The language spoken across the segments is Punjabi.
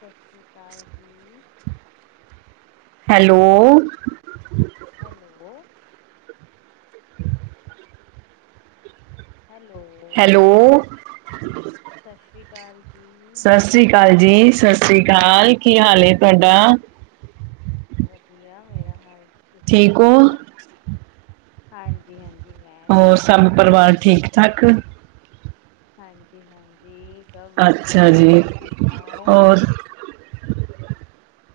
ਸਾ ਸ੍ਰੀ ਕਾਲ ਜੀ। ਹੈਲੋ ਹੈਲੋ ਹੈਲੋ ਹੈਲੋ ਸਾਸ਼੍ਰੀ ਕਾਲ ਜੀ। ਸ਼੍ਰੀ ਕਾਲ ਜੀ ਸਾਸੀ ਕਾਲ, ਕੀ ਹਾਲ ਅੇ ਤੁਆਡਾ? ਵਦੀਆ ਮੇਰਾ ਹਾਲ ਤੁਸੀਂ ਠੀਕ ਹੋ? ਦੱਸੋ ਹਾਂਜੀ-ਹਾਂਜੀ। ਮੈਂ ਹੋਰ ਠੀਕ ਸਬ ਹਾਂ, ਪਰਿਵਾਰ ਠੀਕ-ਠਾਕ। ਹਾਂਜੀ-ਹਾਂਜੀ ਸਬ ਅੱਛਾ ਵਦੀਆ ਜੀ, ਤੁਸੀਂ ਸੁਣਾਓ? ਹੋਰ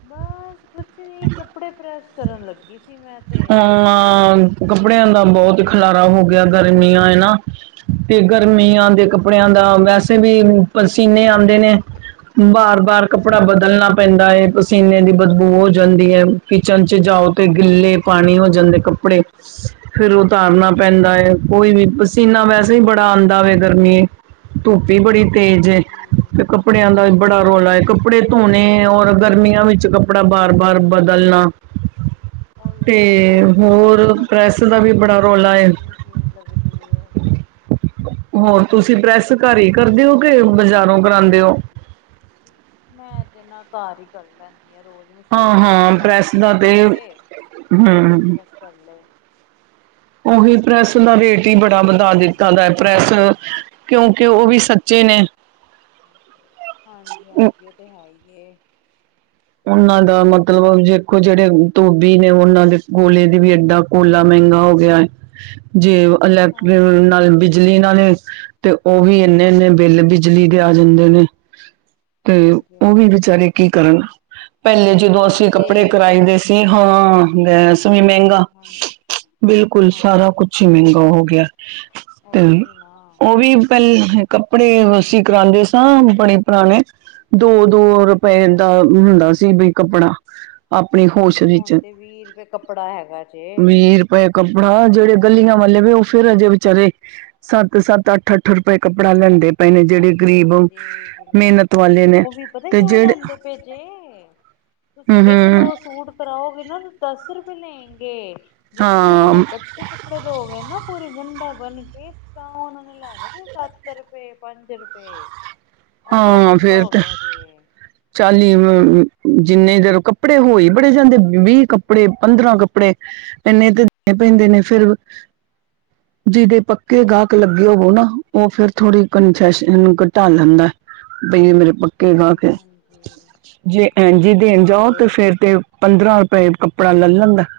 ਬਸ ਕੁਛ ਨੀ ਕੱਪੜੇ ਪ੍ਰੈਸ ਕਰਨ ਲੱਗੀ ਸੀ ਮੈਂ ਤੇ। ਹਾਂ, ਕੱਪੜਿਆਂ ਦਾ ਬੋਤ ਖਿਲਾਰਾ ਹੋ ਗਿਆ ਗਰਮੀਆਂ ਐ ਨਾ। ਤੇ ਗਰਮੀ ਦੇ ਕੱਪੜਿਆਂ ਦਾ ਵੈਸੇ ਵੀ ਪਸੀਨੇ ਆਂਦੇ ਨੇ। ਬਾਰ-ਬਾਰ ਕੱਪੜਾ ਬਦਲਣਾ ਪੈਂਦਾ ਐ ਪਸੀਨੇ ਦੀ ਬਦਬੂ ਹੋ ਜਾਂਦੀ ਐ ਕਿਚਨ ਚ ਜਾਓ ਤੇ ਗਿੱਲੇ ਹਾਂਜੀ, ਪਾਣੀ ਹੋ ਜਾਂਦੇ ਕੱਪੜੇ ਫੇਰ ਉਤਾਰਨਾ ਪੈਂਦਾ ਐ ਕੋਈ ਵੀ ਪਸੀਨਾ ਵੈਸੇ ਈ ਬੜਾ ਆਂਦਾ ਵੇ ਗਰਮੀ ਧੁੱਪ ਈ ਬੜੀ ਤੇਜ਼ ਏ ਹਾਂਜੀ ਤੇ ਕੱਪੜਿਆਂ ਦਾ ਬੜਾ ਰੋਲਾ ਉਹੀ ਐ ਨਾ। ਕੱਪੜੇ ਧੋਣੇ ਓਰ ਗਰਮੀਆਂ ਵਿੱਚ ਕੱਪੜਾ ਬਾਰ-ਬਾਰ ਬਦਲਨਾ ਓਈਓ ਨਾ ਰੋਜ਼ ਈ ਪ੍ਰੈਸ਼ ਹੋਰ ਲੱਗਦੀ ਪ੍ਰੈਸ ਦਾ ਏ ਵੀ ਬੜਾ ਤੇ ਰੌਲਾ ਏ। ਰੋਜ਼ ਈ ਮਸ਼ੀਨ ਲੱਗਦੀ ਏ। ਹੋਰ ਤੁਸੀਂ ਪ੍ਰੈਸ ਘਰ ਈ ਕਰਦੇ ਓ ਕਿ ਬਜ਼ਾਰੋਂ ਕਰਾਂਦੇ ਓ? ਮੈਂ ਤੇ ਨਾ ਘਰ ਈ ਕਰ ਲੈਂਦੀ ਆ ਰੋਜ਼। ਮਸ਼ੀਨ ਹਾਂ-ਹਾਂ ਲਾਂਦੀ ਆਂ ਪ੍ਰੈਸ ਕੱਪੜੇ ਦਾ ਤੇ ਧੋਤੇ ਫੇਰ ਹੂੰ ਪ੍ਰੈਸ ਕਰ ਲਏ। ਓਹੀ ਪ੍ਰੈਸ ਦਾ ਰੇਟ ਈ ਬੜਾ ਵਧਾ ਦਿੱਤਾ ਦਾ ਪ੍ਰੈਸ ਕਿਉਂਕਿ ਓ ਵੀ ਸੱਚੇ ਨੇ ਹਾਂਜੀ-ਹਾਂਜੀ ਓ ਤੇ ਹੈ ਈ ਏ। ਓਨਾਂ ਦਾ ਮਤਲਬ ਦੇਖੋ ਜੇੜੇ ਧੋਬੀ ਨੇ ਓਨਾਂ ਦੇ ਕੋਲੇ ਦੀ ਵੀ ਏਦਾਂ ਕੋਲਾ ਮੈਂਗਾ ਹੋ ਗਿਆ ਏ ਜੇ ਇਲੈਕਟ੍ਰਿਕ ਹਾਂਜੀ ਨਾਲ ਬਿਜਲੀ ਨਾਲੇ ਤੇ ਓਵੀ ਇੰਨੇ-ਇੰਨੇ ਬਿੱਲ ਬਿਜਲੀ ਦੇ ਆ ਜਾਂਦੇ ਨੇ ਤੇ ਹਾਂਜੀ ਓ ਵੀ ਹਾਂਜੀ ਵਿਚਾਰੇ ਕੀ ਕਰਨ। ਪੈਲੇ ਜਦੋਂ ਅਸੀਂ ਗੈਸ ਏ ਕੱਪੜੇ ਕਰਾਈ ਦੇ ਸੀ ਹਾਂ ਗੈਸ ਵੀ ਮੈਂਗਾ ਹਾਂਜੀ ਬਿਲਕੁਲ ਸਾਰਾ ਕੁਛ ਈ ਮੈਂਗਾ ਹੋ ਗੇਆ। ਓਹੀ ਨਾ। ਪੈਲ ਕੱਪੜੇ ਵੱਸੀਂ ਕਰਾਂਦੇ ਸਾਂ ਬੜੇ ਪੁਰਾਨੇ ਦੋ-ਦੋ ਰੁ ਪਏ ਹਾਂ ਐਦਾ ਹੁੰਦਾ ਸੀ ਵੀ ਕੱਪੜਾ ਅਪਨੀ ਹੋਸ਼ ਵਿੱਚ ਹੁਨ ਤੇ ਵੀ ਰੁਪਏ ਕੱਪੜਾ ਹੈਗਾ ਜੇ। ਵੇ ਕੱਪੜਾ ਜੇੜੇ ਗੱਲਿਆ ਵਾਲੇ ਵੇ ਓ ਫੇਰ ਅਜੇ ਵਿਚਾਰੇ ਸੱਤ-ਸੱਤ, ਅੱਠ-ਅੱਠ ਰੁਪਏ ਕੱਪੜਾ ਲੈਂਦੇ ਪਏ ਨੇ ਜੇੜੇ ਹਾਂਜੀ ਗਰੀਬ ਹਾਂਜੀ ਬਿਲਕੁਲ ਮ੍ਹੇਨਤ ਵਾਲੇ ਨੇ ਤੇ ਜੇੜੇ ਪੇਜੇ, ਤੁਸੀਂ ਹੂੰ ਇੱਕ-ਦੋ ਸੂਟ ਕਰਾਓਗੇ ਨਾ ਦਸ ਰੁਪਏ ਲੈਂਗੇ ਜੇ ਤੁਸੀਂ ਓਨਾਂ ਨੂੰ ਹਾਂ ਕੱਠੇ ਕੱ ਪੜੇ ਦੋਗੇ ਨਾ ਪੂਰੀ ਗੰਢਾ ਬੰਨ ਕੇ ਤਾਂ ਓਨਾ ਨੇ ਲੈਨੇ ਜੇ ਸੱਤ ਰੁਪਏ ਪੰਜ ਰੁਪਏ ਐ ਬੜਾ ਹਾਂ ਪੰਗਾ ਫੇਰ ਹੋ ਤੇ ਗਿਆ ਜੇ ਚਾਲੀ ਜਿੰਨੇ ਜਦੋਂ ਕੱਪੜੇ ਹੋਈ ਬੜੇ ਜਾਂਦੇ ਵੀ ਵੀਹ ਕੱਪੜੇ, ਪੰਦਰਾਂ ਕੱਪੜੇ ਇੰਨੇ ਤੇ ਤੋਣੇ ਪੈਂਦੇ ਨੇ ਫਿਰ [inaudible] ਜਿਹਦੇ ਪੱਕੇ ਗਾਹਕ ਲੱਗੇ ਹੋਵੋ ਨਾ ਉਹ ਫੇਰ ਥੋੜ੍ਹੀ ਕੰਨਸੈਸ਼ਨ ਘਟਾ ਲੈਂਦਾਂ ਹੈ। ਬਈ ਏ ਮੇਰੇ ਪੱਕੇ ਗਾਹਕ ਹਾਂਜੀ ਹੈ, ਹਾਂਜੀ ਜੇ ਉਹ ਐਂ ਤੇ ਜੀ ਹੈ ਦੇਣ ਹੀ ਜਾਓ ਤੇ ਏ ਫੇਰ ਤੇ ਪੰਦਰਾਂ ਰੁਪਏ ਕੱਪੜਾ ਲੈ ਲੈਂਦਾਂ ਐ‌।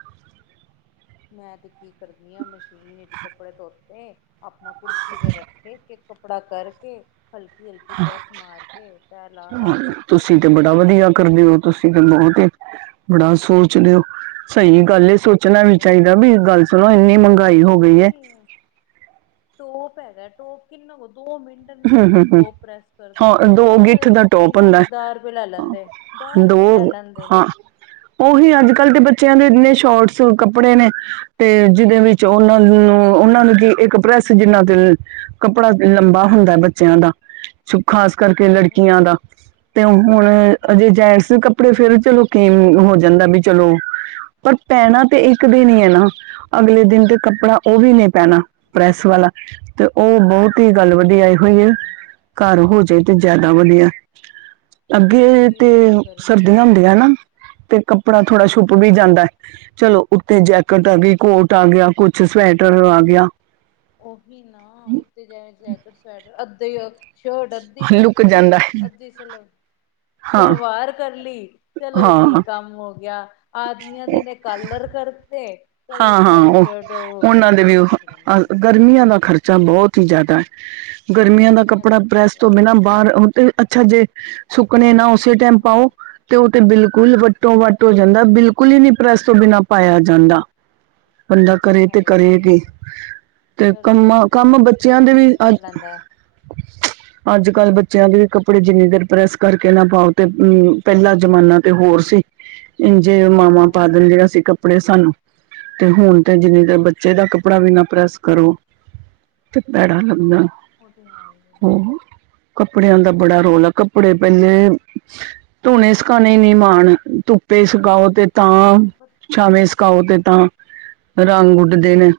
ਮੈਂ ਤੇ ਕੀ ਕਰਦੀ ਆ ਮਸ਼ੀਨ ਵਿਚ ਕੱਪੜੇ ਧੋਤੇ, ਆਪਣਾ ਕੁਰਸੀ ਤੇ ਰੱਖੇ ਤੇ ਕੱਪੜਾ ਕਰਕੇ ਹਲਕੀ-ਹਲਕੀ ਪ੍ਰੈੱਸ ਮਾਰ ਕੇ, ਤੈਅ ਲਾਹ ਲਾ ਕੇ ਤੁਸੀਂ ਕਰਦੀ ਤੇ ਬੜਾ ਰਹਿੰਦੀ ਆ। ਵਧੀਆ ਕਰਦੇ ਹੋ, ਤੁਸੀਂ ਤੇ ਬਹੁਤ ਬੜਾ ਸੋਚਦੇ ਹੋ ਸਹੀ ਗੱਲ ਸੋਚ ਸੋਚਣਾ ਵੀ ਹੋਰ ਚਾਹੀਦਾ ਵੀ ਗੱਲ ਸੁਣੋ ਇੰਨੀ ਮਹਿੰਗਾਈ ਪਤਾ ਹੋ ਗਈ ਹੈ ਕੀ ਟੋਪ ਹੈਗਾ ਟੋਪ ਕਿੰਨਾ ਕੁ ਦੋ ਮਿੰਟ ਹਮ ਲੱਗਦੇ ਹਮ ਹਮ ਟੋਪ ਪ੍ਰੈਸ ਕਰਦੇ ਹਾਂ ਦੋ ਉਹਨਾਂ ਗਿੱਠ ਦੇ ਦਾ ਕੀ ਟੋਪ ਹੁੰਦਾ ਨਾਮ ਦਾ ਹੈ। ਰੁਪਏ ਲੈ ਲੈਂਦੇ। ਦਾਹ ਰੁਪਏ ਲੈ ਲੈਂਦੇ ਨੇ। ਉਹੀਓ ਅੱਜ ਕੱਲ੍ਹ ਦੇ ਬੱਚਿਆਂ ਦੇ ਇੱਨੇ ਸ਼ੋਰਟਸ ਕੱਪੜੇ ਨੇ ਤੇ ਜਿਹਦੇ ਵਿੱਚ ਉਹਨਾਂ ਹਾਂਜੀ ਨੂੰ, ਹਾਂਜੀ ਉਹਨਾਂ ਨੂੰ ਕੀ ਇੱਕ ਪ੍ਰੈਸ ਜਿੰਨਾ ਤੇ ਕੱਪੜਾ ਲੰਬਾ ਹੁੰਦਾ ਏ ਬੱਚਿਆਂ ਦਾ, ਖ਼ਾਸ ਕਰਕੇ ਲੜਕੀਆਂ ਦਾ। ਤੇ ਹੁਣ ਅਜੇ ਹਾਂਜੀ ਜੈਂਟਸ ਕੱਪੜੇ ਫੇਰ ਚਲੋ ਕੀਮ ਹੋ ਜਾਂਦਾ ਵੀ ਚਲੋ ਪਰ ਪੈਣਾ ਤਾਂ ਇੱਕ ਦਿਨ ਹਾਂਜੀ ਹੀ ਹੈ ਨਾ, ਅਗਲੇ ਦਿਨ ਤੇ ਕੱਪੜਾ ਉਹ ਵੀ ਨਹੀਂ ਪੈਣਾ। ਪ੍ਰੈਸੇ ਵਾਲਾ, ਤੇ ਉਹ ਗਰ ਬਹੁਤ ਹੀ ਗੱਲ ਵਧੀਆਂਈ ਹੋਈ ਹੈ ਹਾਂਜੀ ਹਾਂਜੀ ਘਰ ਹੋ ਜਾਏ ਤੇ ਜ਼ਿਆਦਾ ਵਧੀਆ, ਅੱਗੇ ਉਹੀਓ ਤੇ ਨਾ ਗਰਮੀ ਸਰਦੀਆਂ ਐਨੀ ਹੁੰਦੀਆਂ ਏ ਨਾ ਤੇ ਕੱਪੜਾ ਥੋੜਾ ਛੁੱਪ ਵੀ ਹਾਂਜੀ ਜਾਂਦਾ ਏ। ਚਲੋ ਉੱਥਤੇ ਜੈਕਟ ਆ ਗਈ, ਕੋਟ ਆ ਗਿਆ, ਕੁਛ ਸਵੈਟਰ ਆ ਗਿਆ। ਉਹੀ ਨਾ ਉੱਤੇ ਜਾ ਜੈਕਟ, ਸਵੈਟਰ ਅੱਧੇ ਸ਼ਰਟ ਅੱਧੀ ਲੁਕ ਕਰਤੀ, ਜਾਂਦਾ ਹੈ ਅੱਧੀ ਸਲ ਹਾਂ ਸਲਵਾਰ ਕਰ ਲਈ ਚਲੋ ਜੀ ਹਾਂ ਕੰਮ ਹੋ ਗਿਆ, ਆਦਮੀਆਂ ਦੇ ਨੇ ਕਲਰ ਕਰਤੇ ਚਲੋ ਜੀ ਹਾਂ, ਹਾਂ ਸਾਰੀ ਉਹ ਸ਼ਰਟ ਰੁਕ ਉਹਨਾਂ ਦੇ ਵੀ ਜਾਂਦੀ ਏ ਰੁਕ ਜਾਂਦੀ ਅਹ ਏ ਗਰਮੀਆਂ ਦਾ ਖਰਚਾ ਬਹੁਤ ਹੀ ਜ਼ਿਆਦਾ ਏ। ਗਰਮੀਆਂ ਦਾ ਕੱਪੜਾ ਤਾਂ ਬੜਾ ਪ੍ਰੈਸ ਵਾ ਤੋਂ ਬਿਨਾਂ ਬਾਹਰ ਅਹ ਤੇ ਅੱਛਾ ਜੇ ਸੁੱਕਨੇ ਸਰ ਨਾ ਉਸੇ ਟਾਈਮ ਪਾਓ, ਹਾਂਜੀ ਤੇ ਉਹ ਤੇ ਬਿਲਕੁਲ ਵੱਟੋ ਹਾਂਜੀ ਵੱਟ ਹੋ ਜਾਂਦਾ ਬਿਲ ਬਿਲਕੁਲ ਨੀ ਪ੍ਰੈਸ ਤੋਂ ਬਿਨਾਂ ਪਾਇਆ ਜਾਂਦਾ। ਬੰਦਾ ਉਹ ਕਰੇ ਹੈ ਤੇ ਹੀ ਕਰੇ ਕਿ। ਜੇ ਤੇ ਸਰਦੀਆਂ ਕੰਮਾਂ ਚ ਕੰਮ ਬੰਦਾ ਕੱਪੜੇ ਬੱਚਿਆਂ ਦੇ ਵੀ ਰਿਪੀਟ ਕਰ ਅੱਜ ਲੈਂਦਾ [inaudible] ਅੱਜ ਕੱਲ੍ਹ ਬੱਚਿਆਂ ਦੇ ਕੱਪੜੇ ਜਿੰਨੀ ਦੇਰ ਪ੍ਰੈਸ ਕਰਕੇ ਨਾ ਪਾਓ, ਤੇ ਅਮ ਪਹਿਲਾ ਜ਼ਮਾਨਾ ਤੇ ਹੋਰ ਸੀ। ਇੰਝੇ ਮਾਵਾ ਪਾ ਹਾਂਜੀ ਦਿੰਦਿਆਂ ਸੀ ਕੱਪੜੇ ਸਾਨੂੰ। ਤੇ ਹੁਣ ਤੇ ਜਿੰਨੀ ਦੇਰ ਬੱਚੇ ਦਾ ਕੱਪੜਾ ਵੀ ਨਾ ਪ੍ਰੈਸ ਕਰੋ, ਤੇ ਭੈੜਾ ਲੱਗਦਾ ਐ। ਉਹ ਤੇ ਹੈਹੀ ਹੈ। ਕੱਪੜਿਆਂ ਦਾ ਬੜਾ ਰੋਲਾ, ਕੱਪੜੇ ਪਹਿਲੇ ਧੋਣੇ, ਸੁਕਾਨਣੇ ਨਹੀਂ ਮਾਣ ਧੁੱਪ ਧੁੱਪੇ ਸੁਕਾਓ ਤੇ ਹੁਣ ਤਾਂ, ਤੁਹਾਨੂੰ ਪਤਾ ਛਾਵੇਂ ਸੁਕਾਓ ਤੇ ਤਾਂ ਰੰਗ ਉੱਡਦੇ ਨੇ।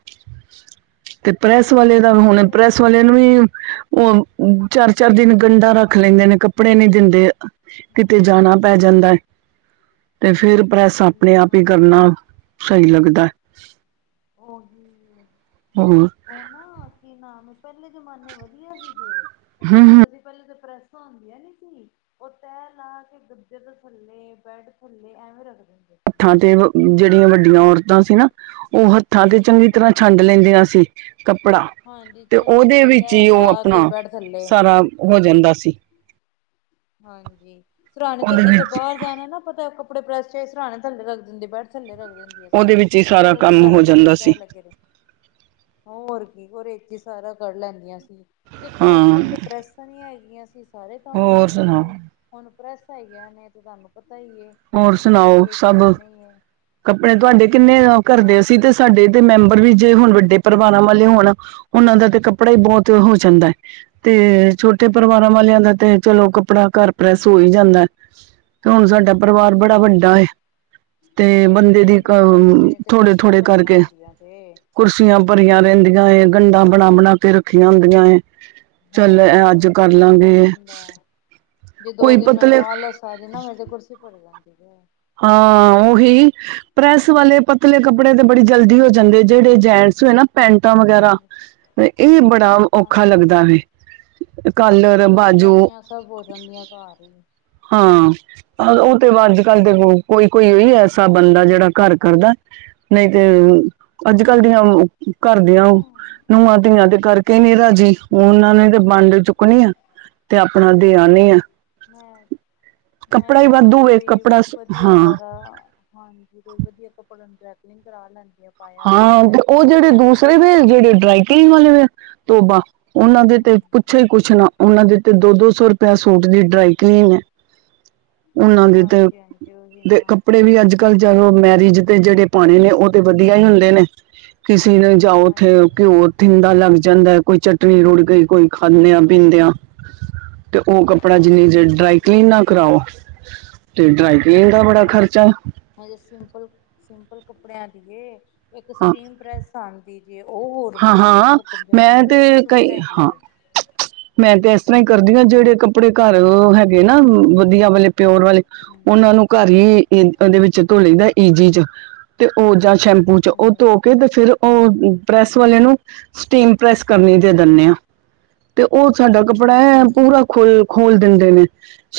ਤੇ ਪ੍ਰੈਸ ਪਹਿਲੇ ਵਾਲੇ ਦਾ ਸਮੇਂ ਹੁਣ, ਵਧੀਆ ਸੀ ਪ੍ਰੈਸ ਵਾਲੇ ਜੇ ਨੂੰ ਵੀ ਉਹ-ਉਹ, ਚਾਰ-ਚਾਰ ਦਿਨ ਗੰਡਾ ਰੱਖ ਲੈਂਦੇ ਨੇ। ਕੱਪੜੇ ਨਹੀਂ ਦਿੰਦੇ। ਕਿਤੇ ਹਾਂਜੀ ਜਾਣਾ ਪੈ ਜਾਂਦਾ ਹੈ, ਤੇ ਫੇਰ ਪ੍ਰੈਸ ਉਹੀ ਆਪਣੇ ਆਪ ਨਾ ਹੀ ਕਰਨਾ। ਸਹੀ ਲੱਗਦਾ ਐ। ਉਹੀ। ਹੋਰ। ਉਹ ਨਾ ਕੀ ਨਾਮ ਪਹਿਲੇ ਜਮਾਨੇ ਵਧੀਆ ਸੀਗੇ, ਪਤਾ ਕੀ ਹਮ ਹੁੰਦਾ ਸੀ। ਪਹਿਲੇ ਤਾਂ ਪ੍ਰੈਸਾਂ ਹੁੰਦੀਆਂ ਨੀ ਸੀ। ਉਹ ਤੈ ਲਾ ਕੇ ਗੱਦੇ ਦੇ ਥੱਲੇ ਬੈਡ ਥੱਲੇ ਐਵੇਂ ਰੱਖਦੇ ਹੁੰਦੇ ਸੀ। ਹੱਥਾਂ ਤੇ ਜਿਹੜੀਆਂ ਵੱਡੀਆਂ ਔਰਤਾਂ ਸੀ ਨਾ ਉਹ ਹੱਥਾਂ ਤੇ ਚੰਗੀ ਤਰਾਂ ਹਾਂਜੀ ਛੰਡ ਲੈਂਦੀਆਂ ਸੀ। ਕੱਪੜਾ, ਹਾਂਜੀ ਤੇ ਛਿੰਡ ਉਹਦੇ ਕੇ ਵਿੱਚ ਹੀ ਤੈ ਉਹ ਲਾ ਕੇ ਆਪਣਾ ਬੈਡ ਥੱਲੇ ਸਾਰਾ ਹੋ ਜਾਂਦਾ ਸੀ। ਹਾਂਜੀ, ਸਰਾਣੇ ਤੇ ਉਹਦੇ ਅੱਗੇ ਥੇ ਵਿੱਚ ਬਾਹਰ ਜਾਣਾ ਨਾ ਪਤਾ ਏ, ਕੱਪੜੇ ਪ੍ਰੈਸ ਚਾਹੀਦੇ ਸਰਾਣੇ ਥੱਲੇ ਰੱਖ ਦਿੰਦੇ ਬੈਡ ਥੱਲੇ ਰੱਖਦੇ ਸੀ। ਉਹਦੇ ਸਨ ਵਿੱਚ ਹੀ ਸਾਰਾ ਚਲੋ ਜੀ ਕੰਮ ਸਾਡੇ ਹੋ ਕੱਪੜੇ ਜਾਂਦਾ ਸੀ ਤੈ ਲੱਗੇ ਵੇ। ਹੋਰ ਕੀ ਉਦੇ ਚ ਈ ਸਾਰਾ ਕੱਰ ਲੈਂਦੀਆਂ ਸੀ, ਦੇਖੋ ਹਾਂ ਪਹਿਲੇ ਪ੍ਰੈਸ। ਕੇੜੀਆਂ ਹੈਗੀਆਂ ਸੀ ਸਾਰੇ ਕੰਮ ਹੀ ਹੋਰ ਹੁੰਦੇ ਸੁਣਾਓ ਸੀ ਹੁਣ ਪ੍ਰੈੱਸ ਹੈਗੀਆ ਨੇ ਤੇ ਤੁਹਾਨੂੰ ਪਤਾ ਹੀ ਹੈ। ਹੋਰ ਸੁਣਾਓ ਸਭ, ਧੀਆਂ। ਕੱਪੜੇ ਤੁਹਾਡੇ ਕਿੰਨੇ ਘਰਦੇ ਅਸੀਂ ਤੇ ਸਾਡੇ ਤੇ ਮੈਂਬਰ ਵੀ ਜੇ ਹੁਣ ਵੱਡੇ ਪਰਿਵਾਰਾਂ ਵਾਲੇ ਹੋਣ। ਉਹਨਾਂ ਦਾ ਤੇ ਕੱਪੜਾ ਹੀ ਬੋਤ ਹੋ ਜਾਂਦਾ ਹੈ, ਤੇ ਛੋ- ਟੇ ਪਰਿਵਾਰਾਂ ਹਾਂਜੀ ਵਾਲਿਆਂ ਹਾਂਜੀ ਦਾ ਤੇ ਚਲੋ ਕੱਪੜਾ ਘਰ ਪ੍ਰੈਸ ਹੋ ਈ ਜਾਂਦਾ, ਤੇ ਹੁਣ ਸਾਡੇ। ਸਾਡਾ ਪਰਿਵਾਰ ਹਾਂਜੀ ਬੜਾ ਵੱਡਾ ਹਾਂਜੀ ਏ। ਤੇ ਬੰਦੇ ਦੀ ਨਹੀਂ ਅ ਕਿਸੇ ਟਾਈਮ ਤੇ ਮੇਰੇ ਤੇ ਥੋੜੇ- ਕੁਰਸੀਆਂ ਥੋੜੇ ਭਰੀਆਂ ਕਰਕੇ। ਹੁੰਦੀਆਂ ਜੇ ਕੁਰਸੀਆਂ ਭਰੀਆਂ ਰਹਿੰਦੀਆਂ ਗੰਡਾਂ ਬਣਾ- ਬਣਾ ਕੇ ਰੱਖੀਆਂ ਹੁੰਦੀਆਂ ਏ। ਚੱਲ ਹੋਰ ਅੱਜ ਕਰ ਕਿਸ ਟਾਈਮ ਹੋ ਲਾਂਗੇ ਜਾਂਦਾ, ਜੇ ਦੋ ਕੋਈ ਦਿਨ ਪਤਲੇ ਮੈਨੂੰ ਆਲਸ। ਪੈ ਜੇ ਨਾ ਮੇਰੀ ਤਾਂ ਕੁਰਸੀ ਭਰੀ ਰਹਿੰਦੀ ਐ। ਹਾਂ ਉਹੀ, ਪ੍ਰੈਸ ਵਾਲੇ ਪਤਲੇ ਕੱਪੜੇ ਤੇ ਬੜੀ ਜਲਦੀ ਹੋ ਜਾਂਦੇ, ਜਿਹੜੇ ਜੈਂਟਸ ਹੈ ਨੇ। ਪੈਂਟਾਂ ਵਗੈਰਾ ਹਾਂਜੀ। ਇਹ ਬੜਾ ਔਖਾ ਹਾਂਜੀ ਲੱਗਦਾ ਹਾਂਜੀ ਵੇ। ਕਾਲਰ ਚੁੰਨੀਆਂ ਬਾਜੂ ਚਾਨੀਆਂ ਸਭ ਹੋੋ ਜਦੀਆਂ ਘਰ ਹੀ। ਹਾਂ, ਉਹ ਤੇ ਵਾਧੂ। ਕੱਲ ਦੇ ਕੋਈ- ਕੋਈ ਈ ਐਸਾ ਬੰਦਾ ਜਿਹੜਾ ਘਰ ਕਰਦਾ। ਨਹੀਂ ਤੇ ਅੱਜ ਕੱਲ ਦੀਆਂ- ਕਰਦਿਆਂ ਨੂੰਹਾਂ ਧੀਆਂ ਤੇ ਕਰਕੇ ਈ ਨੀ ਰਾਜੀ। ਉਹਨਾਂ ਨੇ ਤਾਂ ਵੰਡ ਚੁੱਕਣੀ ਆ, ਤੇ ਆਪਣਾ ਦੇ ਆਣੀ ਆ। ਮੈਂ ਮੈਂ ਕੱਪੜਾ ਹੀ ਤੇ ਆਪ ਵਾਧੂ ਵੇ ਕੋਈ- ਕੱਪੜਾ ਵਧੀਆ ਹਾਂ ਜ਼ਿਆਦਾ ਹਾਂਜੀ ਕੋਈ ਵਧੀਆ ਕੱਪੜੇ ਹੁੰਦੇ ਡੈਕਲਿੰਗ ਕਰਾ ਲੈਂਦੇ ਆ। ਪਾਇਆ ਤਾਂ ਹਾਂ ਹੁੰਦਾ ਤੇ ਹੈ। ਉਹ ਜਿਹੜੇ ਡਰੈਕਲਿੰਗ ਦੂਸਰੇ ਵ ਕਰਵਾ ਜਿਹੜੇ ਲਿਆ ਡਰਾਈਟਗ ਵਾਲੇ ਵ ਤੋਬਾ- ਉਹਨਾਂ ਦੇ ਹੂੰ ਤੇ ਪੁੱਛ ਹੀ ਕੁਛ ਨਾ ਹਾਂਜੀ ਉਹਨਾਂ ਦੇ ਤੇ ਦੋ- ਦੋ ਸੌ ਰੁਪਆ ਸੂਟ ਦੀ ਡਰਾਈ ਕਲੀਨ ਹੈ। ਉਹਨਾਂ ਦੇ ਤੇ, ਹਾਂਜੀ ਹਾਂਜੀ ਉਹੀ ਤੇ ਨਾ ਕੱਪੜੇ ਵੀ ਅੱਜ- ਕੱਲ ਜਿਵੇਂ ਮੈਰਿਜ ਤੇ ਜਿਹੜੇ ਪਾਉਣੇ ਨੇ ਉਹ ਤੇ ਵਧੀਆ ਹੀ ਹੁੰਦੇ ਨੇ, ਕਿਸੇ ਨੇ- ਜਾ ਉੱਥੇ ਹਾਂਜੀ ਹਾਂਜੀ ਘਿਓ ਥਿੰਦਾ ਲੱਗ ਜਾਂਦਾ ਕੋਈ ਚਟਨੀ ਰੁੜ ਗਈ ਕੋਈ ਖਾਂਦਿਆਂ ਹਾਂਜੀ ਪੀਂਦਿਆ। ਤੇ ਉਹ ਕਪੜਾ ਜਿੰਨੀ ਹਾਂਜੀ ਚਿਰ ਹਾਂਜੀ ਡਰਾਈਕਲੀਨ ਨਾ ਕਰਾਓ- ਤੇ ਡਰਾਈ ਕਲੀਨ ਤੁਹਾਨੂੰ ਦਾ ਬੜਾ ਪਤਾ ਖਰਚਾ। ਹਜੇ ਸਿੰਪਲ- ਸਿੰਪਲ ਕੱਪੜਿਆਂ ਦੀ ਐ ਇੱਕ ਹਾਂ ਸਟੀਮ ਪ੍ਰੈਸ ਆਂਦੀ। ਜੇ ਉਹ ਹੋਰ ਹਾਂ ਮਹਿੰਗੀ ਏ ਹਾਂ ਉਹ ਪੰਜਾਹ ਮੈਂ ਤੇ ਰੁਪਏ ਸੂਟ ਕਈ ਹੈਗੇ ਹਾਂ ਜੇ। ਮੈਂ ਤੇ ਇਸ ਤਰਾਂ ਹੀ ਕਰਦੀ ਹਾਂ ਜਿਹੜੇ ਕੱਪੜੇ ਘਰ ਹੈਗੇ ਨਾ ਵਧੀਆ ਵਾਲੇ- ਪਿਓਰ ਵਾਲੇ, ਹਾਂਜੀ ਉਹਨਾਂ ਨੂੰ ਘਰ- ਦੇ ਉਂਦੇ ਵਿੱਚ ਧੋ ਲਈਦਾ ਈਜੀ ਚ, ਤੇ ਉਹ ਜਾਂ ਸ਼ੈਂਪੂ ਚ ਉਹ ਹਾਂਜੀ ਧੋ- ਤੇ ਫੇਰ ਉਹ ਪ੍ਰੈਸ ਵਾਲੇ ਨੂੰ ਸਟੀਮ ਪ੍ਰੈਸ ਕਰਨੀ ਦੇ ਦਿੰਦੇ ਆ। ਤੇ ਉਹ ਸਾਡਾ ਕੱਪੜਾ ਹੈ ਹਾਂਜੀ ਪੂਰਾ ਖੋਲ- ਖੋਲ ਦਿੰਦੇ ਨੇ।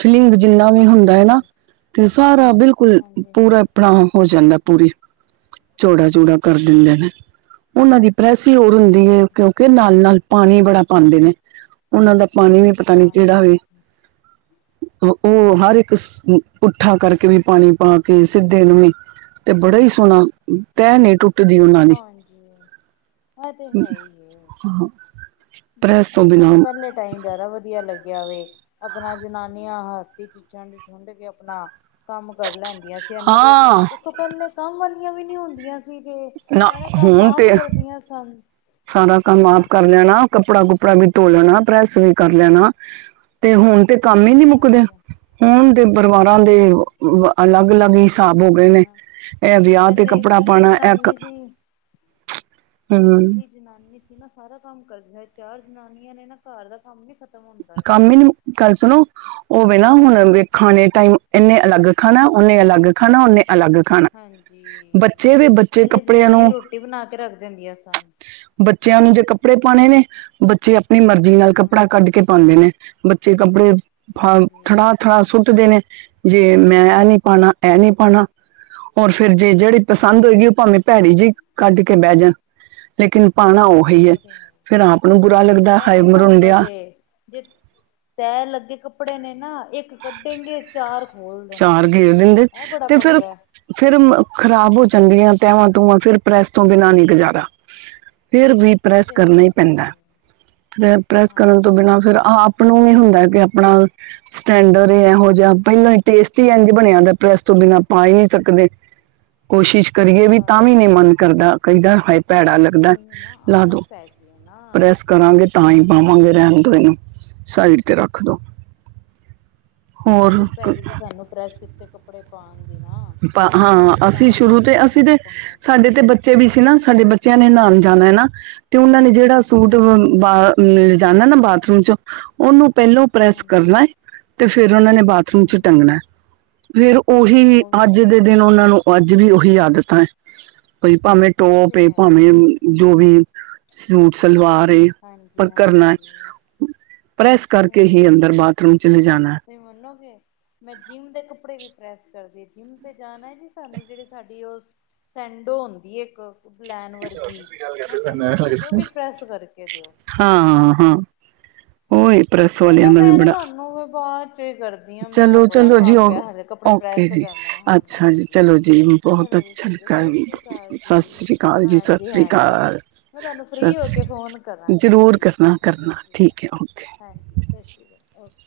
ਸ਼ਲਿੰਗ ਜਿੰਨਾ ਵੀ ਹੁੰਦਾ ਐ ਨਾ ਹਾਂਜੀ ਤੇ ਸਾਰਾ ਬਿਲਕੁਲ ਹਾਂਜੀ ਪੂਰਾ ਹਾਂਜੀ ਆਪਨਾ ਹੋ ਜਾਂਦਾ ਪੂਰੀ ਚੌੜਾ-ਚੂੜਾ ਕਰ ਦਿੰਦੇ ਨੇ ਓਨਾਂ ਦੀ ਪਰੈਸ ਈ ਹੋਰ ਹੁੰਦੀ ਹਾਂਜੀ ਐ ਕਿਓਂਕਿ ਕਿ ਨਾਲ-ਨਾਲ ਪਾਨੀ ਬੜਾ ਪਾਂਦੇ ਨੇ। ਓਨਾਂ ਦਾ ਪਾਨੀ ਵੀ ਪਤਾ ਨੀ ਕੇੜਾ ਵੇ ਓ ਹਰ ਇੱਕ ਪੁੱਠਾ ਕਰਕੇ ਵੀ ਪਾਨੀ ਪਾ ਕੇ ਸਿੱਦੇ ਨੂੰ ਵੀ ਤੇ ਬੜਾ ਈ ਸੋਣਾ ਤੈ ਨੀ ਟੁੱਟ ਦੀ ਓਨਾਂ ਹਾਂਜੀ ਦੀ, ਹਾਂਜੀ ਇਹ ਤੇ ਹੈ ਹੀ ਪ੍ਰੈਸ ਤੋਂ ਕਿਓਂਕਿ ਮੈਂ ਤੇ ਬਿਨਾਂ ਪੈਲੇ ਟਾਈਮ ਜ਼ਾਅਦਾ ਵਦੀਆ ਲੱਗੇਆ ਵੇ ਆਪਨਾ ਜਨਾਨੀਆਂ ਆਹ ਵਿੱਚ ਛੰਡ-ਛੁੰਡ ਕੇ ਆਪਨਾ ਕੰਮ ਕਰ ਲੈਂਦੀਆਂ ਸੀ ਏਨਾਂ ਦੇ ਉਥੇ ਹਾਂ ਲ ਪੈਲੇ ਕੰਮ ਵਾਲੀਆਂ ਵੀ ਨੀ ਹੁੰਦੀਆਂ ਸੀ ਤੇ ਨਾ ਸਾਰਾ ਕੰਮ ਹੁਣ ਆਪ ਤੇ ਕਰਦੀਆਂ ਸਨ। ਸਾਰਾ ਕੰਮ ਆਪ ਕਰ ਲੈਨਾ ਕੱਪੜਾ-ਕੁੱਪੜਾ ਵੀ ਧੋ ਲੈਨਾ ਪ੍ਰੈਸ ਵੀ ਕਰ ਲੈਨਾ। ਤੇ ਹੁਨ ਤੇ ਕੰਮ ਈ ਨੀ ਮੁੱਕਦੇ ਹਾਂਜੀ ਹੁਨ ਤੇ ਪਰਿਵਾਰਾਂ ਦੇ ਅਲੱਗ-ਅਲੱਗ ਈ ਸਾਬ ਹੋ ਉਹੀ ਗਏ ਹੈ ਨੇ ਨਾ ਐ ਵਿਆਹ ਤੇ ਪਹਿਲੇ ਕੱਪੜਾ ਇਕੱਲੀ ਪਾਨਾ ਐ ਪੈਲੇ ਕੱਲੀ ਜਨਾਨੀ ਨਾ ਸਾਰਾ ਕੰਮ ਕਰਦੀਆ ਚਾਰ ਜਨਾਨੀਆਂ ਨੇ ਨਾ ਘਰ ਦਾ ਕੰਮ ਨੀ ਖਤਮ ਕੰਮ ਈ ਨੀ ਮੁ ਗੱਲ ਸੁਣੋ ਓਵੇ ਨਾ ਹੁਨ ਖਾਨੈ ਟਾਈਮ ਏਨੇ ਅਲੱਗ ਖਾਨਾ ਓਨੇ ਅਲੱਗ ਖਾਨਾ ਅਲੱਗ ਖਾਨਾ ਹਾਂਜੀ ਪੈਲੇ ਕੱਪੜਿਆਂ ਜਨਾਨੀਆਂ ਨੂੰ ਰੋਟੀ ਬਨਾ ਕੇ ਰੱਖ ਦੇਂਦੀਆਂ ਸਨ। ਬੱਚੇਆਂ ਨੂੰ ਜੇ ਕੱਪੜੇ ਪਾਨੇ ਨੇ ਬੱਚੇ ਆਪਨੀ ਮਰਜ਼ੀ ਨਾਲ ਕੱਪੜਾ ਹਾਂਜੀ ਕੱਢ ਕੇ ਪਾਂਦੇ ਨੇ ਬੱਚੇ ਕੱਪੜੇ ਫਾਲ ਹਾਂਜੀ ਖੜਾ ਖੜਾ ਸੁੱਟਦੇ ਨੇ ਜੇ ਮੈਂ ਐ ਨੀ ਪਾਨਾ ਐ ਨੀ ਪਾਨਾ। ਹੋਰ ਫਿਰ ਜੇ ਜੇੜੀ ਪਸੰਦ ਹੋਏਗੀ ਓ ਭਾਵੇਂ ਭੈੜੀ ਜੀ ਕੱਢ ਕੇ ਬੈ ਜਾਨ। ਲੇਕਿਨ ਪਾਨਾ ਓਹੀ ਐ ਉਹ ਤੇ ਹੈ ਫੇਰ ਆਪ ਨੂੰ ਬੁਰਾ ਫੇਰ ਲੱਗਦਾ ਇਹ ਹਾਏ ਵੀ ਪੰਗਾ ਮਰੁੰਡੇਆ ਜੇ ਜੇ ਤੈ ਲੱਗੇ ਕੱਪੜੇ ਨੇ ਨਾ ਇੱਕ ਕੱਡੇਂਗੇ ਚਾਰ ਖੋਲਦੇ ਨੇ ਐ ਬੜਾ ਪੰਗਾ ਐ ਫੇਰ ਖਰਾਬ ਹੋ ਜਾਂਦੀਆਂ ਤੈਵਾ-ਤੂਵਾਂ ਫਿਰ ਪ੍ਰੈਸ ਤੋਂ ਬਿਨਾਂ ਨੀ ਗਜ਼ਾਰਾ ਫੇਰ ਵੀ ਉਹ ਪ੍ਰੈਸ ਤੇ ਹੈ ਕਰਨਾ ਈ ਹੀ ਜੀ ਪੈਂਦੈ ਫੇਰ ਪ੍ਰੈਸ ਕਰਨ ਹਾਂਜੀ ਤੋਂ ਬਿਨਾਂ ਫਿਰ ਹਾਂਜੀ ਆਪ ਨੂੰ ਵੀ ਹੁੰਦਾ ਕਿ ਆਪਣਾ ਸਟੈਂਡਰਡ ਏਹੋ ਜਾ ਪੈਲਾਂ ਈ ਟੇਸਟ ਈ ਇੰਝ ਬਨਿਆ ਹੁੰਦਾ ਦਾ ਪ੍ਰੈਸ ਤੋਂ ਬਿਨਾਂ ਪਾ ਈ ਨੀ ਸਕਦੇ। ਕੋਸ਼ਿਸ਼ ਕਰੀਏ ਵੀ ਤਾਂ ਵੀ ਨੀ ਹਾਂਜੀ ਮਨ ਕਰਦਾ ਕਈਦਾ ਹਾਏ ਭੈੜਾ ਲੱਗਦਾ, ਉਹੀ ਨਾ ਲਾ ਦੋ ਆਦਤ ਪੈ ਗਈ ਹੈ ਨਾ ਪ੍ਰੈਸ ਕਰਾਂਗੇ ਤਾਂ ਈ ਆਦਤ ਪੈ ਪਾਵਾਂਗੇ ਗਈ ਰੈਣ ਦੋ ਏਨੂੰ, ਸਾਈਡ ਤੇ ਰੱਖ ਦੋ। ਹੋਰ ਆਦਤ ਪੈ ਕ- ਗੀ ਜੀ ਸਾਨੂੰ ਪ੍ਰੈਸ ਕੀਤੇ ਕੱਪੜੇ ਪਾਨ ਦੀ ਨਾ। ਪਾ ਹਾਂ, ਇਹ ਅਸੀਂ ਤਾਂ ਸ਼ੁਰੂ ਤੇ ਕਰਕੇ ਅਸੀਂ ਸਾਰਾ ਤੇ ਪੰਗਾ ਸਾਡੇ ਤੇ ਬੱ ਬੱਚੇ ਵੀ ਸੀ ਨਾ ਸਾਡੇ ਬੱਚੇਆਂ ਨੇ ਨਾਣ ਜਾਨਾ ਐ ਨਾ ਤੇ ਓਨਾਂ ਨੇ ਜੇੜਾ ਸੂਟ ਬ ਹਾਂਜੀ ਜੀ, ਬਾ ਚੇ ਨੇ ਜਾਨਾ ਨਾ ਬਾਥਰੂਮ ਚ ਓਨੂੰ ਪੈਲੋਂ ਪ੍ਰੈਸ ਹਾਂਜੀ ਕਰਨਾ ਐ ਤੇ ਫੇਰ ਓਨਾ ਨੇ ਬਾਥ ਰੂਮ ਚ ਹਾਂਜੀ ਟੰਗਨੈ ਫੇਰ ਓਹੀ ਉਹੀ ਮੈਂ ਵੀ ਓਨਾਂ ਨੂੰ ਅੱਜ ਵੀ ਓਹੀ ਆਦਤਾਂ ਐ ਬੀ ਭਾਵੇਂ ਉਹ ਟੋਪ ਤੇ ਏ ਹੈ ਭਾਵੇਂ ਹੀ ਹੈ ਜੋ ਵੀ ਸੂਟ-ਸਲਵਾਰ ਏ। ਪਰ ਕਰਨਾ ਹਾਂਜੀ-ਹਾਂਜੀ। ਪ੍ਰੈਸ ਕਰਕੇ ਹੀ ਅੰਦਰ ਬਾਥਰੂਮ ਚ ਲਿਜਾਨੈ। ਤੁਸੀਂ ਮੰਨੋਗੇ ਮੈਂ ਜਿੰਮ ਦੇ ਕੱਪੜੇ ਵੀ ਪ੍ਰੈਸ ਕਰਦੀ ਆ ਜਿੰਮ ਤੇ ਜਾਨਾ ਸਾਨੂੰ ਜੇੜੀ ਸਾਡੀ ਓ ਸੈਂਡੋ ਔਂਦੀ ਏ ਇੱਕ ਬਲੈਨ ਵਰਗੀ ਹੈ ਕੈਂਦੇ ਸਾਨੂੰ ਤਾਂ ਓ ਵੀ ਪ੍ਰੈਸ ਕਰਕੇ ਦੇਓ। ਹਾਂ ਹਾਂ ਉਹੀ ਪ੍ਰੈਸ ਵਾਲਿਆਂ ਚਲੋ ਦਾ ਵੀ ਮੈਂ ਨਾ ਬੜਾ ਤੁਆਨੂੰ ਬਾਦ ਚੇ ਕਰ ਆ ਮੈਂ ਚਲੋ ਬੜਾ ਚਲੋ ਜੀ ਕੰਮ ਪਿਆ ਹਲੇ ਕੱਪੜੇ ਓਕੇ ਪ੍ਰੈਸ ਜੀ ਕਰਨੇ ਆ, ਅੱਛਾ ਜੀ ਚਲੋ ਹਾਂਜੀ-ਹਾਂਜੀ। ਜੀ ਬਹੁਤ ਚਲੋ ਜੀ ਅੱਛਾ ਠੀਕ ਐ, ਲੱਗਾ ਸਸ ਸ੍ਰੀ ਕਾਲ ਸਤਿ ਜੀ। ਸ੍ਰੀ ਅਕਾਲ ਜੀ ਸਤਿ ਸ੍ਰੀ ਹਾਂਜੀ-ਹਾਂਜੀ। ਅਕਾਲ ਮੈਂ ਤੁਹਾਨੂੰ ਸਤਿ ਫ੍ਰਰੀ ਹੋ ਕੇ ਸ੍ਰੀ ਫੋਨ ਕਰਾਂਗੀ। ਠੀਕ ਐ ਜ਼ਰੂਰ ਕਰਨਾ ਜੀ, ਸਸ ਕਰਨਾ ਸ਼੍ਰੀ ਕਾਲ। ਠੀਕ ਹੈ ਓਕੇ ਹਾਂਜੀ ਸਸ ਸ਼੍ਰੀ ਕਾਲ, ਓਕੇ।